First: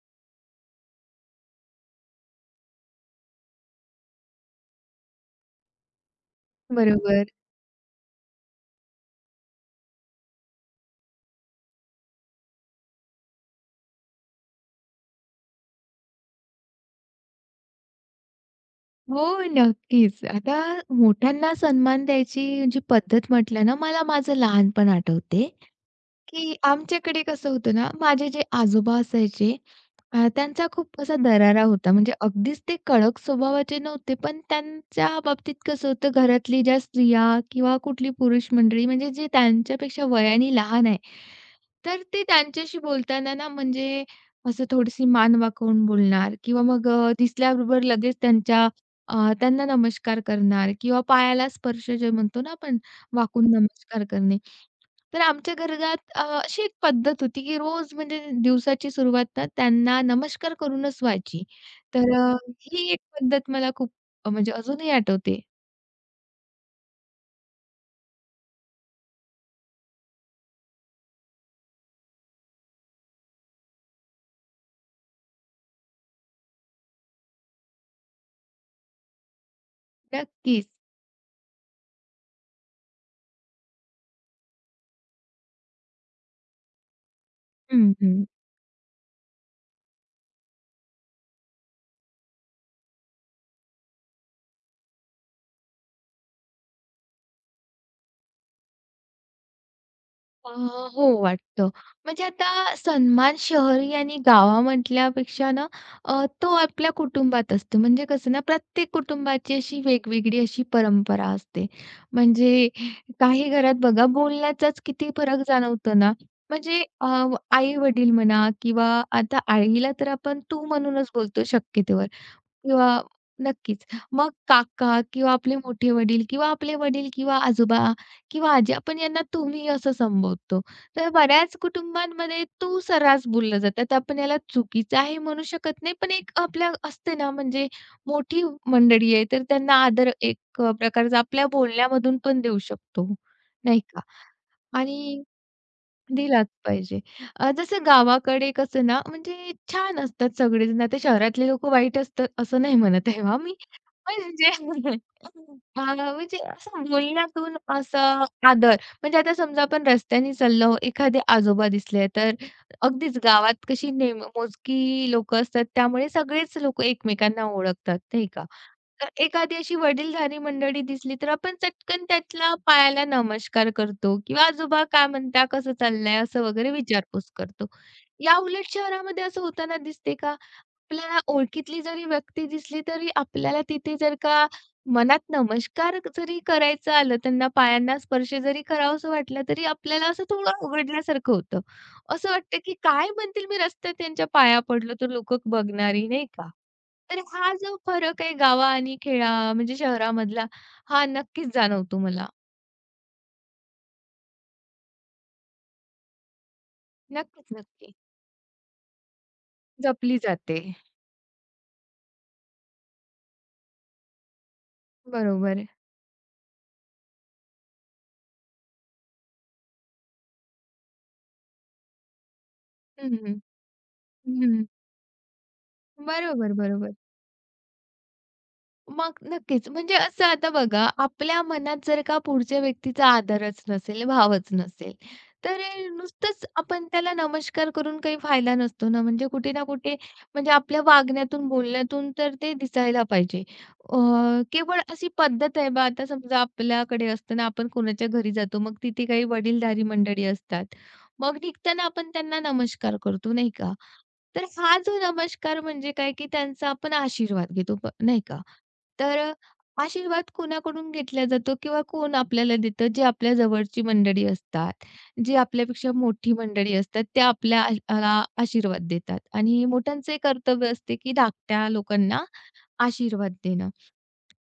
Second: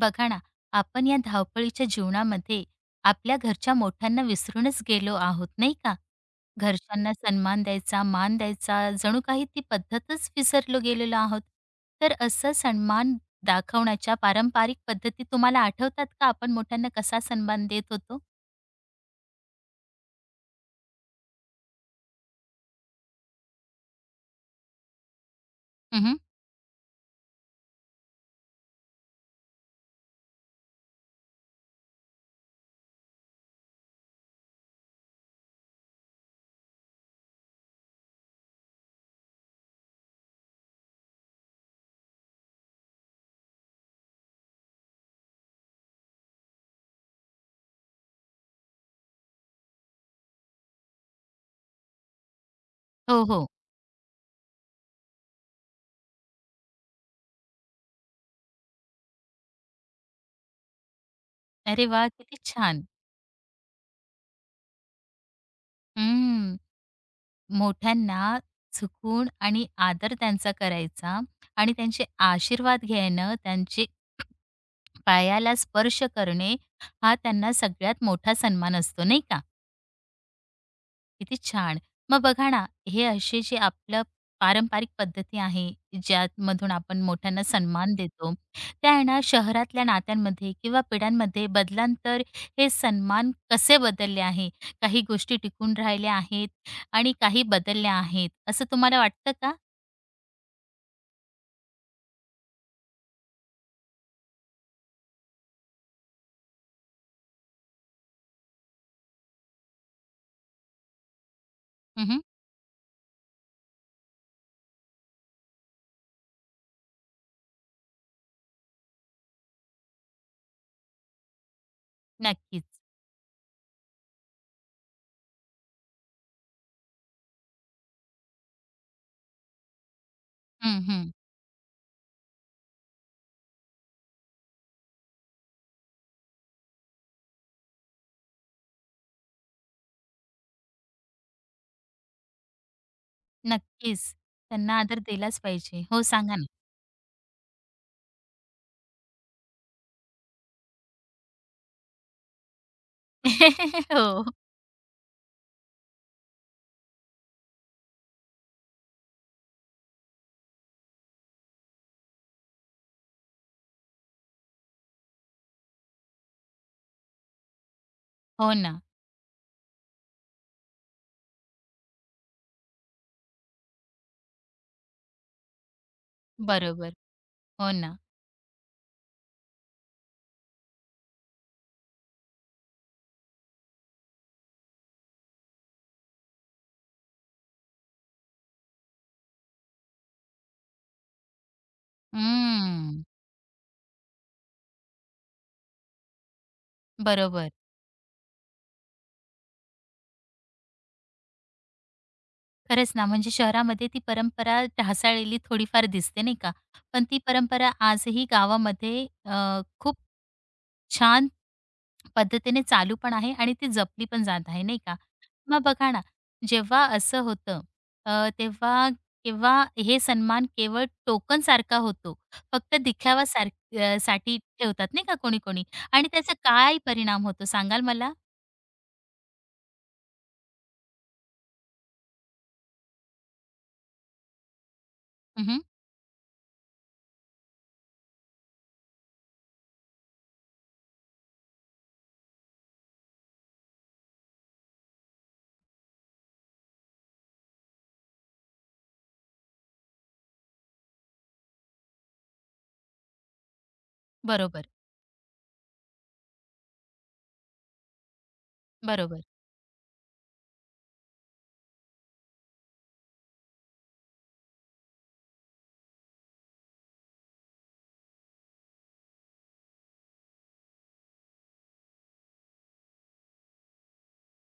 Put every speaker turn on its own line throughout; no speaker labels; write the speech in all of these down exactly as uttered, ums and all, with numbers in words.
बघा ना, आपण या धावपळीच्या जीवनामध्ये आपल्या घरच्या मोठ्यांना विसरूनच गेलो आहोत, नाही का? घरच्यांना
बरोबर.
सन्मान द्यायचा, मान द्यायचा, जणू काही ती पद्धतच विसरलो गेलेलो आहोत. तर असं सन्मान दाखवण्याच्या पारंपरिक पद्धती तुम्हाला आठवतात का? आपण मोठ्यांना कसा सन्मान देत होतो?
हो, नक्कीच. आता मोठ्यांना सन्मान द्यायची जी पद्धत म्हटलं ना, मला माझं लहानपण आठवते.
उहुं.
की आमच्याकडे कसं होतं ना, माझे जे आजोबा असायचे, अ, त्यांचा खूप असा दरारा होता. म्हणजे अगदीच ते कडक स्वभावाचे नव्हते, पण त्यांच्या बाबतीत कसं होतं, घरातली ज्या स्त्रिया किंवा कुठली पुरुष मंडळी म्हणजे जे त्यांच्यापेक्षा वयाने लहान आहे, तर ते त्यांच्याशी बोलताना ना म्हणजे असं थोडीशी मान वाकवून बोलणार किंवा मग अ, दिसल्याबरोबर लगेच त्यांच्या अ, त्यांना नमस्कार करणार किंवा पायाला स्पर्श जे म्हणतो ना आपण
हो, हो.
वाकून नमस्कार करणे. तर आमच्या घरात अ, अशी एक पद्धत होती, की रोज म्हणजे दिवसाची सुरुवात ना त्यांना नमस्कार करूनच व्हायची.
अरे वा,
तर अ,
किती छान.
ही एक पद्धत मला खूप अ, म्हणजे अजूनही आठवते.
हम्म. मोठ्यांना झुकून आणि आदर त्यांचा करायचा आणि त्यांचे आशीर्वाद घेणं, त्यांचे पायाला स्पर्श करणे, हा त्यांना सगळ्यात मोठा सन्मान असतो, नाही का?
नक्कीच.
किती छान. मग बघा ना, हे असे जे आपलं पारंपरिक पद्धती आहे, ज्यामधून आपण मोठ्यांना
हं,
सन्मान
हं.
देतो, त्या आहे ना शहरातल्या नात्यांमध्ये किंवा पिढ्यांमध्ये बदलांतर हे सन्मान कसे बदलले आहे? काही गोष्टी टिकून राहिल्या आहेत आणि काही बदलल्या आहेत, असं तुम्हाला वाटतं का?
अ, हो वाटतं. म्हणजे आता सन्मान शहरी आणि गावा म्हटल्यापेक्षा ना, अ, तो आपल्या कुटुंबात असतो. म्हणजे कसं ना प्रत्येक कुटुंबाची अशी वेगवेगळी अशी परंपरा असते.
हं,
म्हणजे काही घरात बघा बोलण्याचाच किती फरक जाणवतो ना. म्हणजे आई-वडील म्हणा किंवा आता आईला तर आपण तू म्हणूनच बोलतो शक्यतोवर.
नक्कीच.
किंवा नक्कीच. मग काका किंवा आपले मोठे वडील किंवा आपले वडील किंवा आजोबा किंवा आजी आपण यांना तुम्ही असं संबोधतो.
हं,
तर
हं.
बऱ्याच कुटुंबांमध्ये तू सर्रास बोललं जातं. तर आपण याला चुकीचं आहे म्हणू शकत नाही. पण एक आपल्या असते ना म्हणजे मोठी मंडळी आहे तर त्यांना आदर एक अ, प्रकारचा आपल्या बोलण्यामधून पण देऊ शकतो, नाही का?
नक्कीच. त्यांना आदर
आणि
दिलाच पाहिजे. हो, सांगा ना.
दिलाच पाहिजे. अ, जसं गावाकडे कसं ना म्हणजे छान असतात सगळेजण. आता शहरातले लोकं वाईट असतात असं नाही म्हणत आहे हां मी.
हो.
म्हणजे अ, म्हणजे असं बोलण्यातून असं आदर म्हणजे आता समजा आपण रस्त्याने चाललो, एखादे आजोबा दिसले तर अगदीच गावात कशी नेम मोजकी लोकं असतात, त्यामुळे सगळेच लोकं एकमेकांना ओळखतात, नाही का?
हो ना.
तर एखादी अशी वडीलधारी मंडळी दिसली, तर आपण चटकन त्यातला पायाला नमस्कार करतो किंवा "आजोबा काय म्हणता? कसं चाललंय?" असं वगैरे
बरोबर.
विचारपूस करतो.
हो ना.
या उलट शहरामध्ये असं होताना दिसते का? आपल्याला ओळखीतली जरी व्यक्ती दिसली तरी आपल्याला तिथे जर का मनात नमस्कार जरी करायचं आलं, त्यांना पायांना स्पर्श जरी करावासं वाटला, तरी आपल्याला असं थोडं अवघडल्यासारखं होतं. असं वाटतं की
हं.
काय म्हणतील मी रस्त्यात त्यांच्या पाया पडलो तर लोकं बघणारी, नाही का? तर
बरोबर.
हा जो फरक आहे गावा आणि खेडा म्हणजे शहरामधला, हा नक्कीच जाणवतो मला.
खरंच ना, म्हणजे शहरामध्ये ती परंपरा ढासाळलेली थोडीफार दिसते नाही का? पण ती
नक्कीच,
परंपरा
नक्की.
आजही गावामध्ये अ, खूप
जपली जाते.
छान पद्धतीने चालू पण आहे आणि ती जपली पण जात आहे, नाही का? मग
बरोबर.
बघा ना, जेव्हा असं होतं, अ, तेव्हा किंवा हे सन्मान केवळ टोकनसारखा होतो. फक्त
हं,
दिखावा
हं.
सार अ, साठी ठेवतात नाही का कोणी-कोणी, आणि त्याचा
बरोबर,
काय
बरोबर.
परिणाम होतो सांगाल मला?
मग नक्कीच. म्हणजे असं आता बघा, आपल्या मनात जर का पुढच्या व्यक्तीचा आदरच नसेल, भावच नसेल, तर अ, नुसतंच आपण त्याला नमस्कार करून काही फायदा नसतो ना. म्हणजे कुठे ना कुठे म्हणजे आपल्या वागण्यातून, बोलण्यातून तर ते दिसायला पाहिजे. अ, केवळ अशी पद्धत आहे बा आता समजा आपल्याकडे असताना आपण कोणाच्या घरी जातो, मग तिथे काही वडीलधारी मंडळी असतात. मग निघताना आपण त्यांना नमस्कार करतो, नाही का? तर
बरोबर,
हा जो नमस्कार म्हणजे काय, की त्यांचा आपण आशीर्वाद घेतो, प नाही का? तर
बरोबर.
अ, आशीर्वाद कोणाकडून घेतला जातो किंवा कोण आपल्याला देतं? जे आपल्या जवळची मंडळी असतात, जी आपल्यापेक्षा मोठी मंडळी असतात, त्या आपल्या आश- आला आशीर्वाद देतात आणि मोठ्यांचे कर्तव्य असते की धाकट्या लोकांना आशीर्वाद देणं.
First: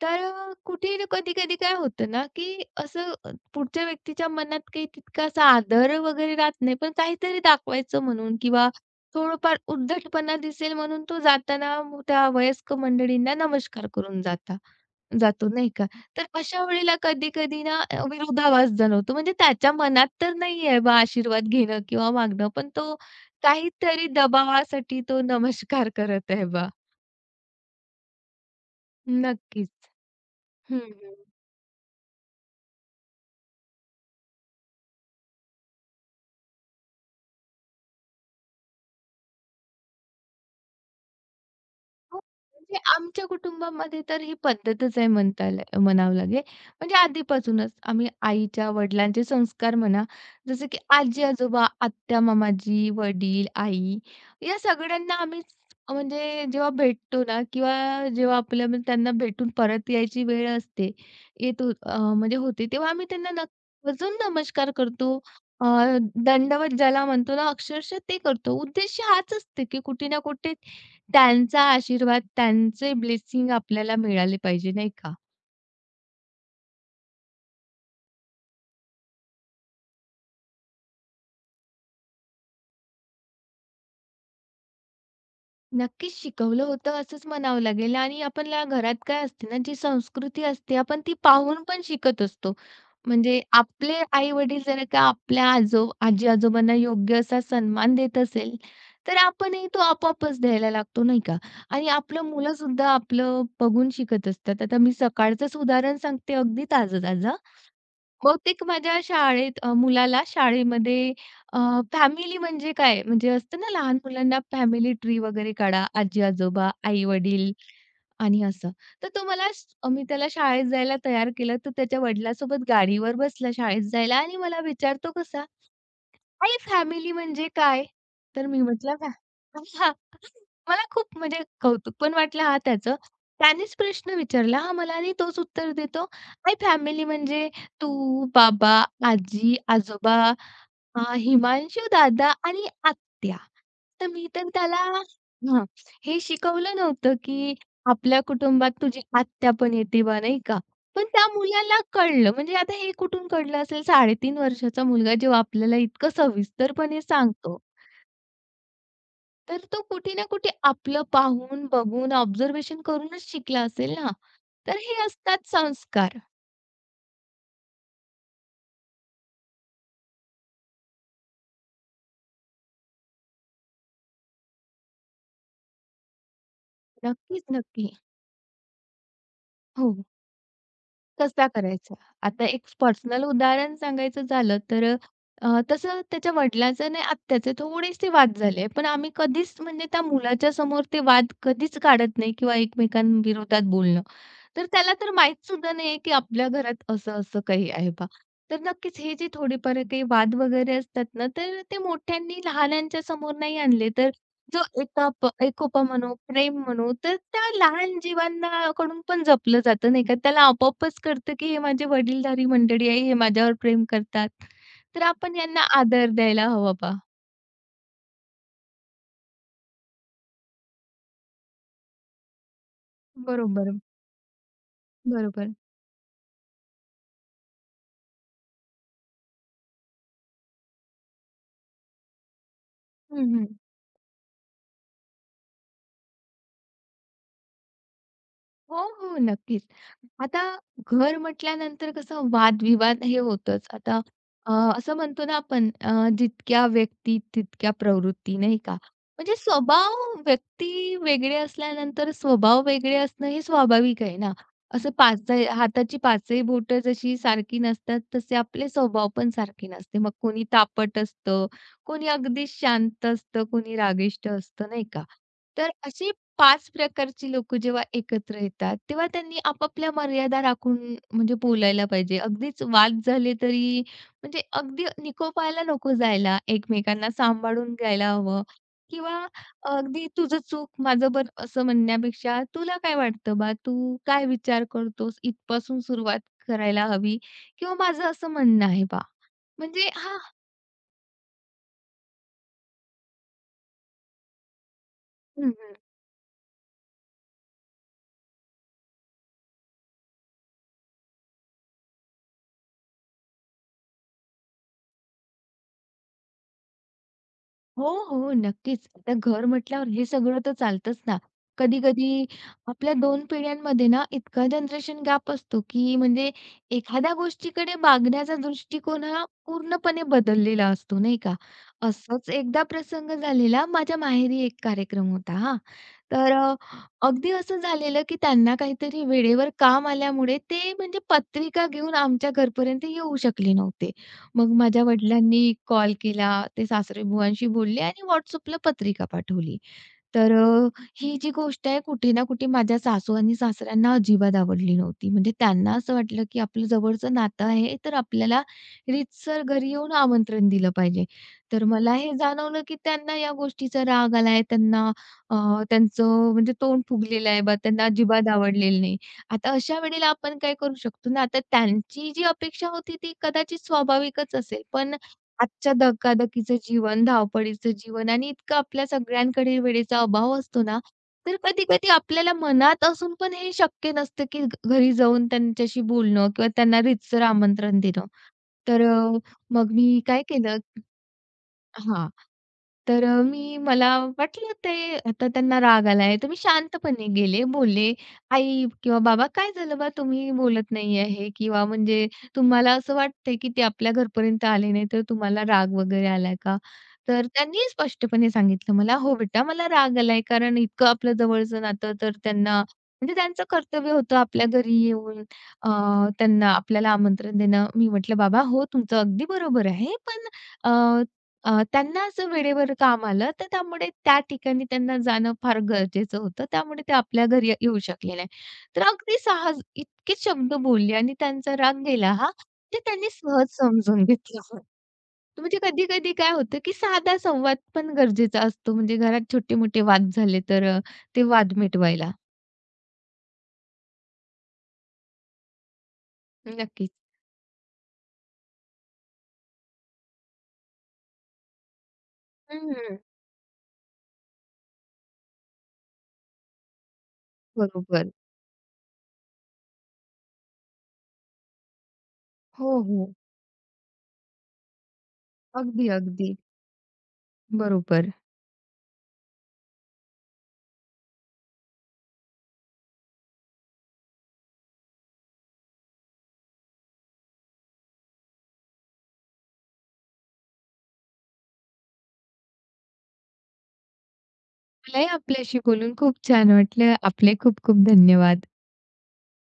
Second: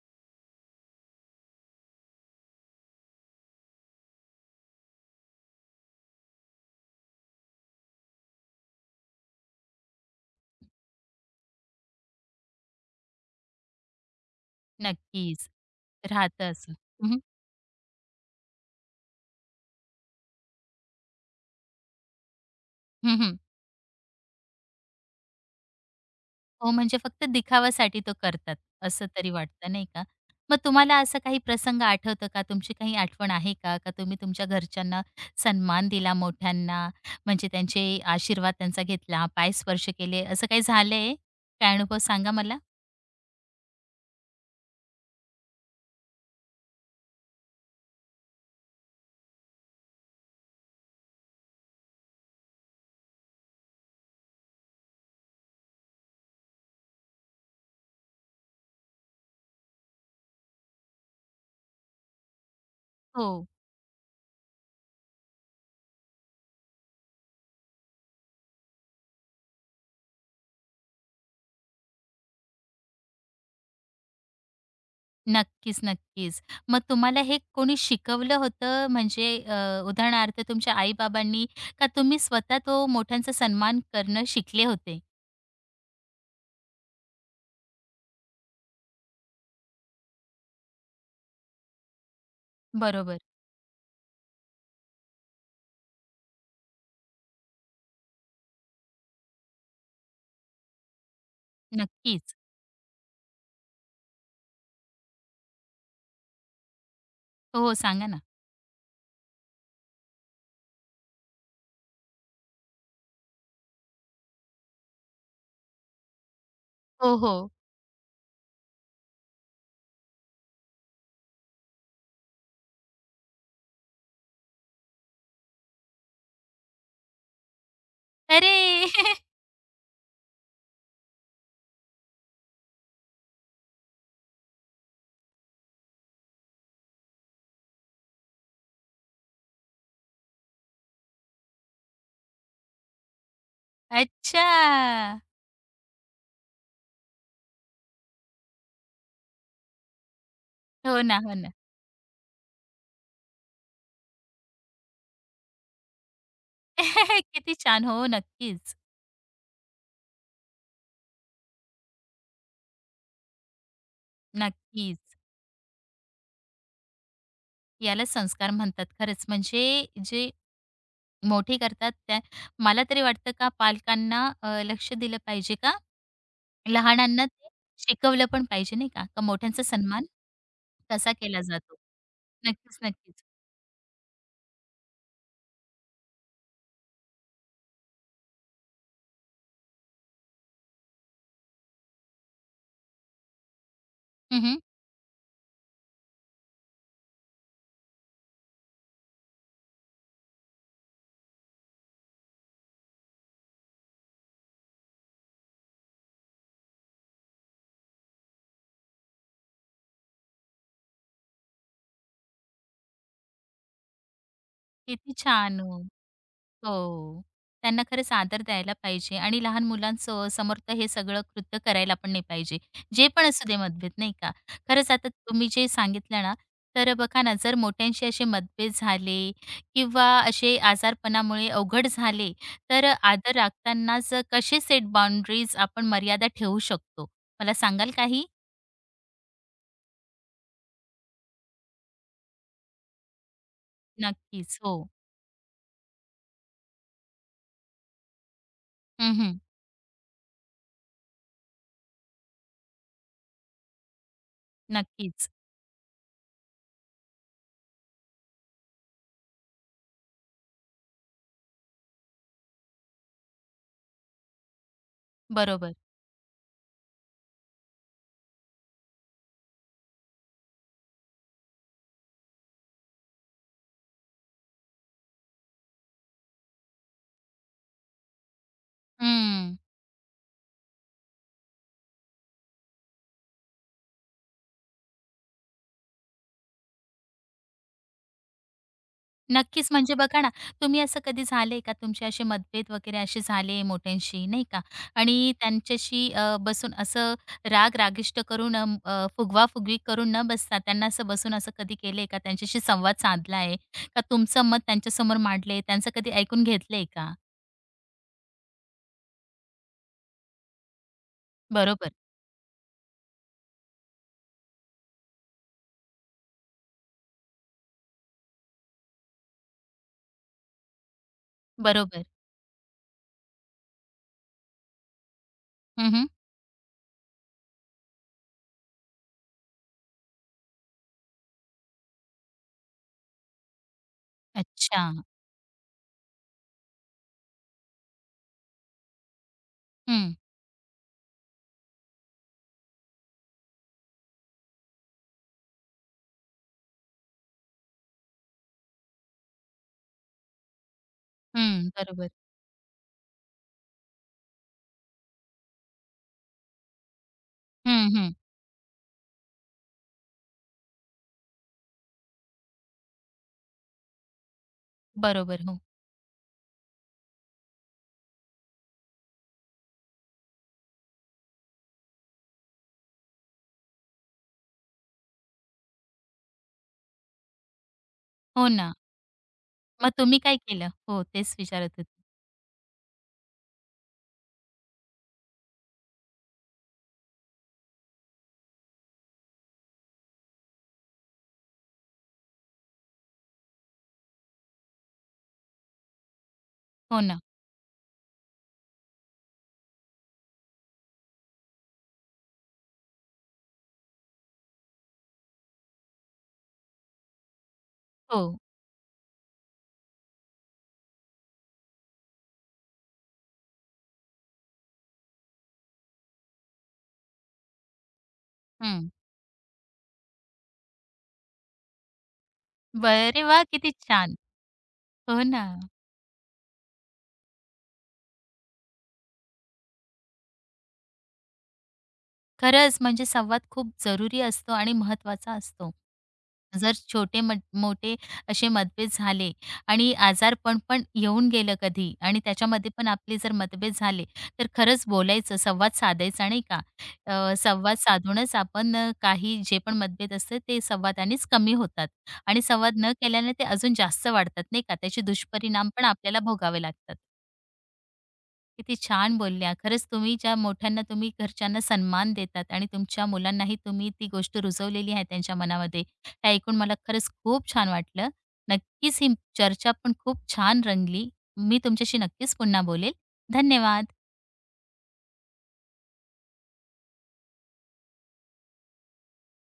तर अ, कुठे कधी-कधी काय होतं ना, की असं अ, पुढच्या व्यक्तीच्या मनात काही तितकासा आदर वगैरे राहत नाही, पण काहीतरी दाखवायचं म्हणून किंवा थोडंफार उद्धटपणा दिसेल म्हणून तो जाताना मग त्या वयस्क मंडळींना नमस्कार करून जाता जातो
नक्कीच.
नाही का? तर
राहतं
अशा
असं.
वेळेला
हं, हं.
कधी-कधी ना अ, विरोधाभास जाणवतो. म्हणजे त्याच्या मनात तर नाही बा आशीर्वाद घेणं किंवा मागणं, पण तो
हं, हं.
काहीतरी दबावासाठी तो नमस्कार करत आहे बा.
हो, म्हणजे फक्त दिखावासाठी तो करतात, असं तरी वाटतं नाही
नक्कीच.
का? मग
हं,
तुम्हाला असा काही प्रसंग आठवतो का? तुमची काही आठवण आहे का? का तुम्ही तुमच्या घरच्यांना सन्मान दिला मोठ्यांना, म्हणजे त्यांचे आशीर्वाद त्यांचा घेतला, पाय स्पर्श केले, असं काही झालंय? काय अनुभव
हो,
सांगा मला?
म्हणजे आमच्या कुटुंबामध्ये तर ही पद्धतच आहे म्हणता येईल म्हणावं लागेल. म्हणजे आधीपासूनच आम्ही आईच्या, वडिलांचे संस्कार म्हणा, जसं की आजी-आजोबा, आत्या-मामाजी, वडील, आई या सगळ्यांना आम्ही म्हणजे जेव्हा भेटतो ना किंवा जेव्हा आपल्या म्हणजे त्यांना भेटून परत यायची वेळ असते, येत हो अ, म्हणजे होते, तेव्हा आम्ही त्यांना
हो.
नक आवर्जून नमस्कार करतो. अ, दंडवत ज्याला म्हणतो ना, अक्षरशः ते करतो. उद्देश हाच असते, की कुठे ना कुठे त्यांचा आशीर्वाद, त्यांचे ब्लेसिंग आपल्याला मिळाले पाहिजे, नाही का?
नक्कीच, नक्कीच. मग तुम्हाला हे कोणी शिकवलं होतं, म्हणजे अ, उदाहरणार्थ तुमच्या आई-बाबांनी, का तुम्ही स्वतः तो मोठ्यांचा सन्मान करणं शिकले होते?
नक्कीच शिकवलं होतं असंच म्हणावं लागेल आणि आपल्या घरात काय असते ना, जी संस्कृती असते आपण ती पाहून पण शिकत असतो.
बरोबर.
म्हणजे आपले आई-वडील जर का आपल्या आजो आजी-आजोबांना योग्य असा सन्मान देत असेल, तर आपणही तो आपोआपच द्यायला लागतो, नाही का? आणि आपलं
नक्कीच.
मुलंसुद्धा आपलं बघून शिकत असतात. आता मी सकाळचंच उदाहरण सांगते, अगदी ताजं-ताजं.
हो, हो. सांगा ना.
बहुतेक माझ्या शाळेत अ, मुलाला शाळेमध्ये फॅमिली म्हणजे काय म्हणजे असतं ना लहान मुलांना फॅमिली ट्री वगैरे काढा, आजी-आजोबा,
हो, हो.
आई-वडील आणि असं. तर तो मला स अ, मी त्याला शाळेत जायला तयार केलं. तर त्याच्या वडिलांसोबत गाडीवर बसला शाळेत जायला आणि मला विचारतो कसा, आई फॅमिली म्हणजे काय? तर
अरे!
मी म्हटलं फॅ हां. मला खूप म्हणजे कौतुक पण वाटलं हां त्याचं. त्यानेच प्रश्न विचारला हां मला आणि तोच उत्तर देतो, "आई फॅमिली म्हणजे तू, बाबा, आजी, आजोबा, अ, हिमांशू दादा आणि आत्या." तर मी
अच्छा.
तर त्याला हां, हे शिकवलं नव्हतं, की आपल्या कुटुंबात तुझी आत्या पण येते बा, नाही का?
हो
पण
ना,
त्या
हो ना.
मुलाला कळलं. म्हणजे आता हे कुठून कळलं असेल? साडेतीन वर्षाचा मुलगा जेव्हा आपल्याला इतकं सविस्तरपणे
किती
सांगतो,
छान. हो, नक्कीच.
तर तो कुठे ना कुठे आपलं पाहून, बघून, ऑब्झर्वेशन करूनच शिकला असेल ना. तर हे
नक्कीच.
असतात संस्कार.
याला संस्कार म्हणतात खरंच. म्हणजे जे मोठी करतात त्या, मला तरी वाटतं का पालकांना अ, लक्ष दिलं पाहिजे का? लहानांना
नक्कीच,
ते
नक्की.
शिकवलं पण पाहिजे नाही का? का मोठ्यांचा
हो.
सन्मान कसा केला
कसा
जातो.
करायचा? आता एक
नक्कीच, नक्कीच.
पर्सनल उदाहरण सांगायचं झालं तर अ, तसं त्याच्या वडिलांचं आणि आत्याचे थोडेसे वाद झाले. पण आम्ही कधीच म्हणजे त्या मुलाच्या समोर ते वाद कधीच काढत नाही किंवा एकमेकांविरोधात बोलणं,
हं, हं.
तर त्याला तर माहीत सुद्धा नाहीये, की आपल्या घरात असं-असं काही आहे बा. तर नक्कीच हे जे थोडेफार काही वाद वगैरे असतात ना, तर ते मोठ्यांनी लहानांच्या समोर नाही आणले, तर जो एकाप एकोपा म्हणू, प्रेम म्हणू, तर त्या लहान जीवांना कडून पण जपलं जातं नाही का. त्याला आपोआपच कळतं, की हे माझे वडीलधारी मंडळी आहे, हे माझ्यावर प्रेम करतात. तर
किती
आपण
छान
यांना
हो.
आदर द्यायला हवा बा.
हो. त्यांना खरंच आदर द्यायला पाहिजे आणि लहान मुलांसो समोर तर हे सगळं कृत्य करायला पण नाही पाहिजे. जे पण असू दे
बरोबर,
मतभेद, नाही का? खरंच आता तुम्ही
बरोबर.
जे सांगितलं ना, तर बघा ना, जर मोठ्यांशी असे मतभेद झाले किंवा असे आजारपणामुळे अवघड झाले, तर
हं,
आदर
हं.
राखतानाच कसे सेट बाउंडरीज आपण मर्यादा ठेवू शकतो? मला सांगाल काही?
हो, हो. नक्कीच. आता घर म्हटल्यानंतर कसं वादविवाद हे होतच. आता अ,
नक्कीच. हो.
असं म्हणतो ना आपण अ, जितक्या व्यक्ती तितक्या प्रवृत्ती, नाही का?
हं,
म्हणजे
हं.
स्वभाव व्यक्ती वेगळे असल्यानंतर स्वभाव वेगळे असणं हे स्वाभाविक आहे ना. असं
नक्कीच.
पाच हाताची पाचही बोटं जशी सारखी नसतात, तसे आपले स्वभाव पण सारखे नसते. मग कोणी तापट असतं, कोणी अगदी शांत असतं, कोणी रागिष्ट असतं, नाही का? तर
बरोबर.
असे पाच प्रकारची लोकं जेव्हा एकत्र येतात, तेव्हा त्यांनी आपापल्या मर्यादा राखून म्हणजे बोलायला पाहिजे. अगदीच वाद झाले तरी म्हणजे अगदी निकोपाला नको जायला. एकमेकांना सांभाळून घ्यायला हवं किंवा
हं.
अगदी तुझं चूक, माझं बरं असं म्हणण्यापेक्षा, तुला काय वाटतं बा? तू काय विचार करतोस? इथपासून सुरुवात करायला हवी किंवा माझं असं म्हणणं आहे बा.
नक्कीच.
म्हणजे
म्हणजे
हां
बघा ना, तुम्ही असं कधी झालंय का तुमचे असे मतभेद वगैरे असे झाले मोठ्यांशी, नाही का? आणि त्यांच्याशी अ, बसून असं राग-रागिष्ट करून अं, अ, फुगवा करून न बसता त्यांना असं बसून असं कधी केलंय का? त्यांच्याशी संवाद साधलाय का? तुमचं मत त्यांच्यासमोर मांडलंय? त्यांचं कधी ऐकून घेतलंय का?
हो, हो. नक्कीच. आता घर म्हटल्यावर हे सगळं तर चालतंच ना.
बरोबर,
कधी-कधी आपल्या दोन पिढ्यांमध्ये ना इतका जनरेशन गॅप असतो, की म्हणजे एखाद्या गोष्टीकडे बघण्याचा दृष्टिकोन हा पूर्णपणे बदललेला असतो, नाही का?
बरोबर.
असंच एकदा प्रसंग झालेला, माझ्या माहेरी एक कार्यक्रम होता हां.
हं, हं.
तर अ, अगदी असं झालेलं, की त्यांना काहीतरी वेळेवर काम आल्यामुळे ते म्हणजे पत्रिका घेऊन आमच्या घरपर्यंत येऊ शकले नव्हते. मग
अच्छा.
माझ्या वडिलांनी कॉल केला. ते सासरे सासरेबुवांशी बोलले आणि WhatsAppला पत्रिका पाठवली.
हं,
तर अ, ही जी गोष्ट आहे कुठे ना कुठे माझ्या सासू आणि सासऱ्यांना अजिबात आवडली नव्हती. म्हणजे त्यांना असं वाटलं, की आपलं जवळचं नातं आहे, तर आपल्याला रीतसर घरी येऊन आमंत्रण दिलं पाहिजे. तर
हं.
मला
बरोबर.
हे जाणवलं, की त्यांना या गोष्टीचा राग आलाय. त्यांना अ, त्यांचं म्हणजे तोंड फुगलेलं आहे बा, त्यांना
हं, हं.
अजिबात आवडलेलं नाही. आता अशा वेळेला आपण काय करू शकतो ना, आता त्यांची जी अपेक्षा होती ती कदाचित स्वाभाविकच असेल, पण
बरोबर. हो.
आजच्या धकाधकीचं जीवन, धावपळीचं जीवन आणि इतकं आपल्या सगळ्यांकडे वेळेचा अभाव असतो ना, तर कधी-कधी आपल्याला मनात असून पण हे शक्य नसतं, की घ घरी जाऊन त्यांच्याशी बोलणं किंवा त्यांना रीतसर आमंत्रण देणं.
हो ना.
तर अ, मग मी
मग तुम्ही
काय
काय
केलं
केलं? हो, तेच विचारत होते.
हां. तर अ, मी मला वाटलं ते आता त्यांना राग आलाय, तर मी शांतपणे गेले, बोलले, "आई किंवा बाबा काय झालं बा, तुम्ही बोलत नाही आहे?" किंवा म्हणजे तुम्हाला असं वाटतंय, की ते आपल्या घरपर्यंत आले नाही, तर तुम्हाला राग वगैरे आलाय का?
हो ना.
तर त्यांनी स्पष्टपणे सांगितलं मला, "हो बेटा, मला राग आलाय, कारण इतकं आपलं जवळचं नातं, तर त्यांना म्हणजे त्यांचं कर्तव्य होतं आपल्या घरी येऊन अ, त्यांना आपल्याला आमंत्रण देणं." मी म्हटलं,
हो.
"बाबा, हो, तुमचं अगदी बरोबर आहे, पण अ, अ, त्यांना असं वेळेवर काम आलं, तर त्यामुळे त्या ठिकाणी त्यांना जाणं फार गरजेचं होतं. त्यामुळे ते आपल्या घरी येऊ शकले नाही." तर
हं.
अगदी सहज इतके शब्द बोलले आणि त्यांचा राग गेला हां, ते त्यांनी
बरे वाह!
सहज
किती
समजून
छान.
घेतलं.
हो ना.
म्हणजे कधी-कधी काय होतं, की साधा संवाद पण गरजेचा असतो. म्हणजे घरात छोटे-मोठे वाद झाले तर अ, ते वाद मिटवायला.
खरंच म्हणजे संवाद खूप जरुरी असतो आणि महत्वाचा असतो. जर
नक्कीच.
छोटे मट मोठे असे मतभेद झाले आणि आजारपण पण येऊन गेलं कधी आणि त्याच्यामध्ये पण
हं.
आपले जर मतभेद झाले, तर खरंच बोलायचं, संवाद साधायचा नाही का? अ, संवाद
बरोबर.
साधूनच आपण अ, काही जे पण मतभेद असतात ते संवादानेच कमी होतात आणि संवाद
हो,
न
हो.
केल्याने ते अजून जास्त वाढतात नाही का? त्याचे दुष्परिणाम पण
अगदी,
आपल्याला
अगदी.
भोगावे लागतात.
बरोबर.
किती छान बोलल्या. खरंच तुम्ही ज्या मोठ्यांना, तुम्ही घरच्यांना सन्मान देतात आणि तुमच्या मुलांनाही तुम्ही ती गोष्ट रुजवलेली आहे त्यांच्या मनामध्ये. हे ऐकून मला खरंच खूप छान वाटलं. नक्कीच ही चर्चा पण खूप छान रंगली. मी तुमच्याशी नक्कीच पुन्हा बोलेल. धन्यवाद.
मलाही आपल्याशी बोलून खूप छान वाटलं. आपले खूप खूप धन्यवाद.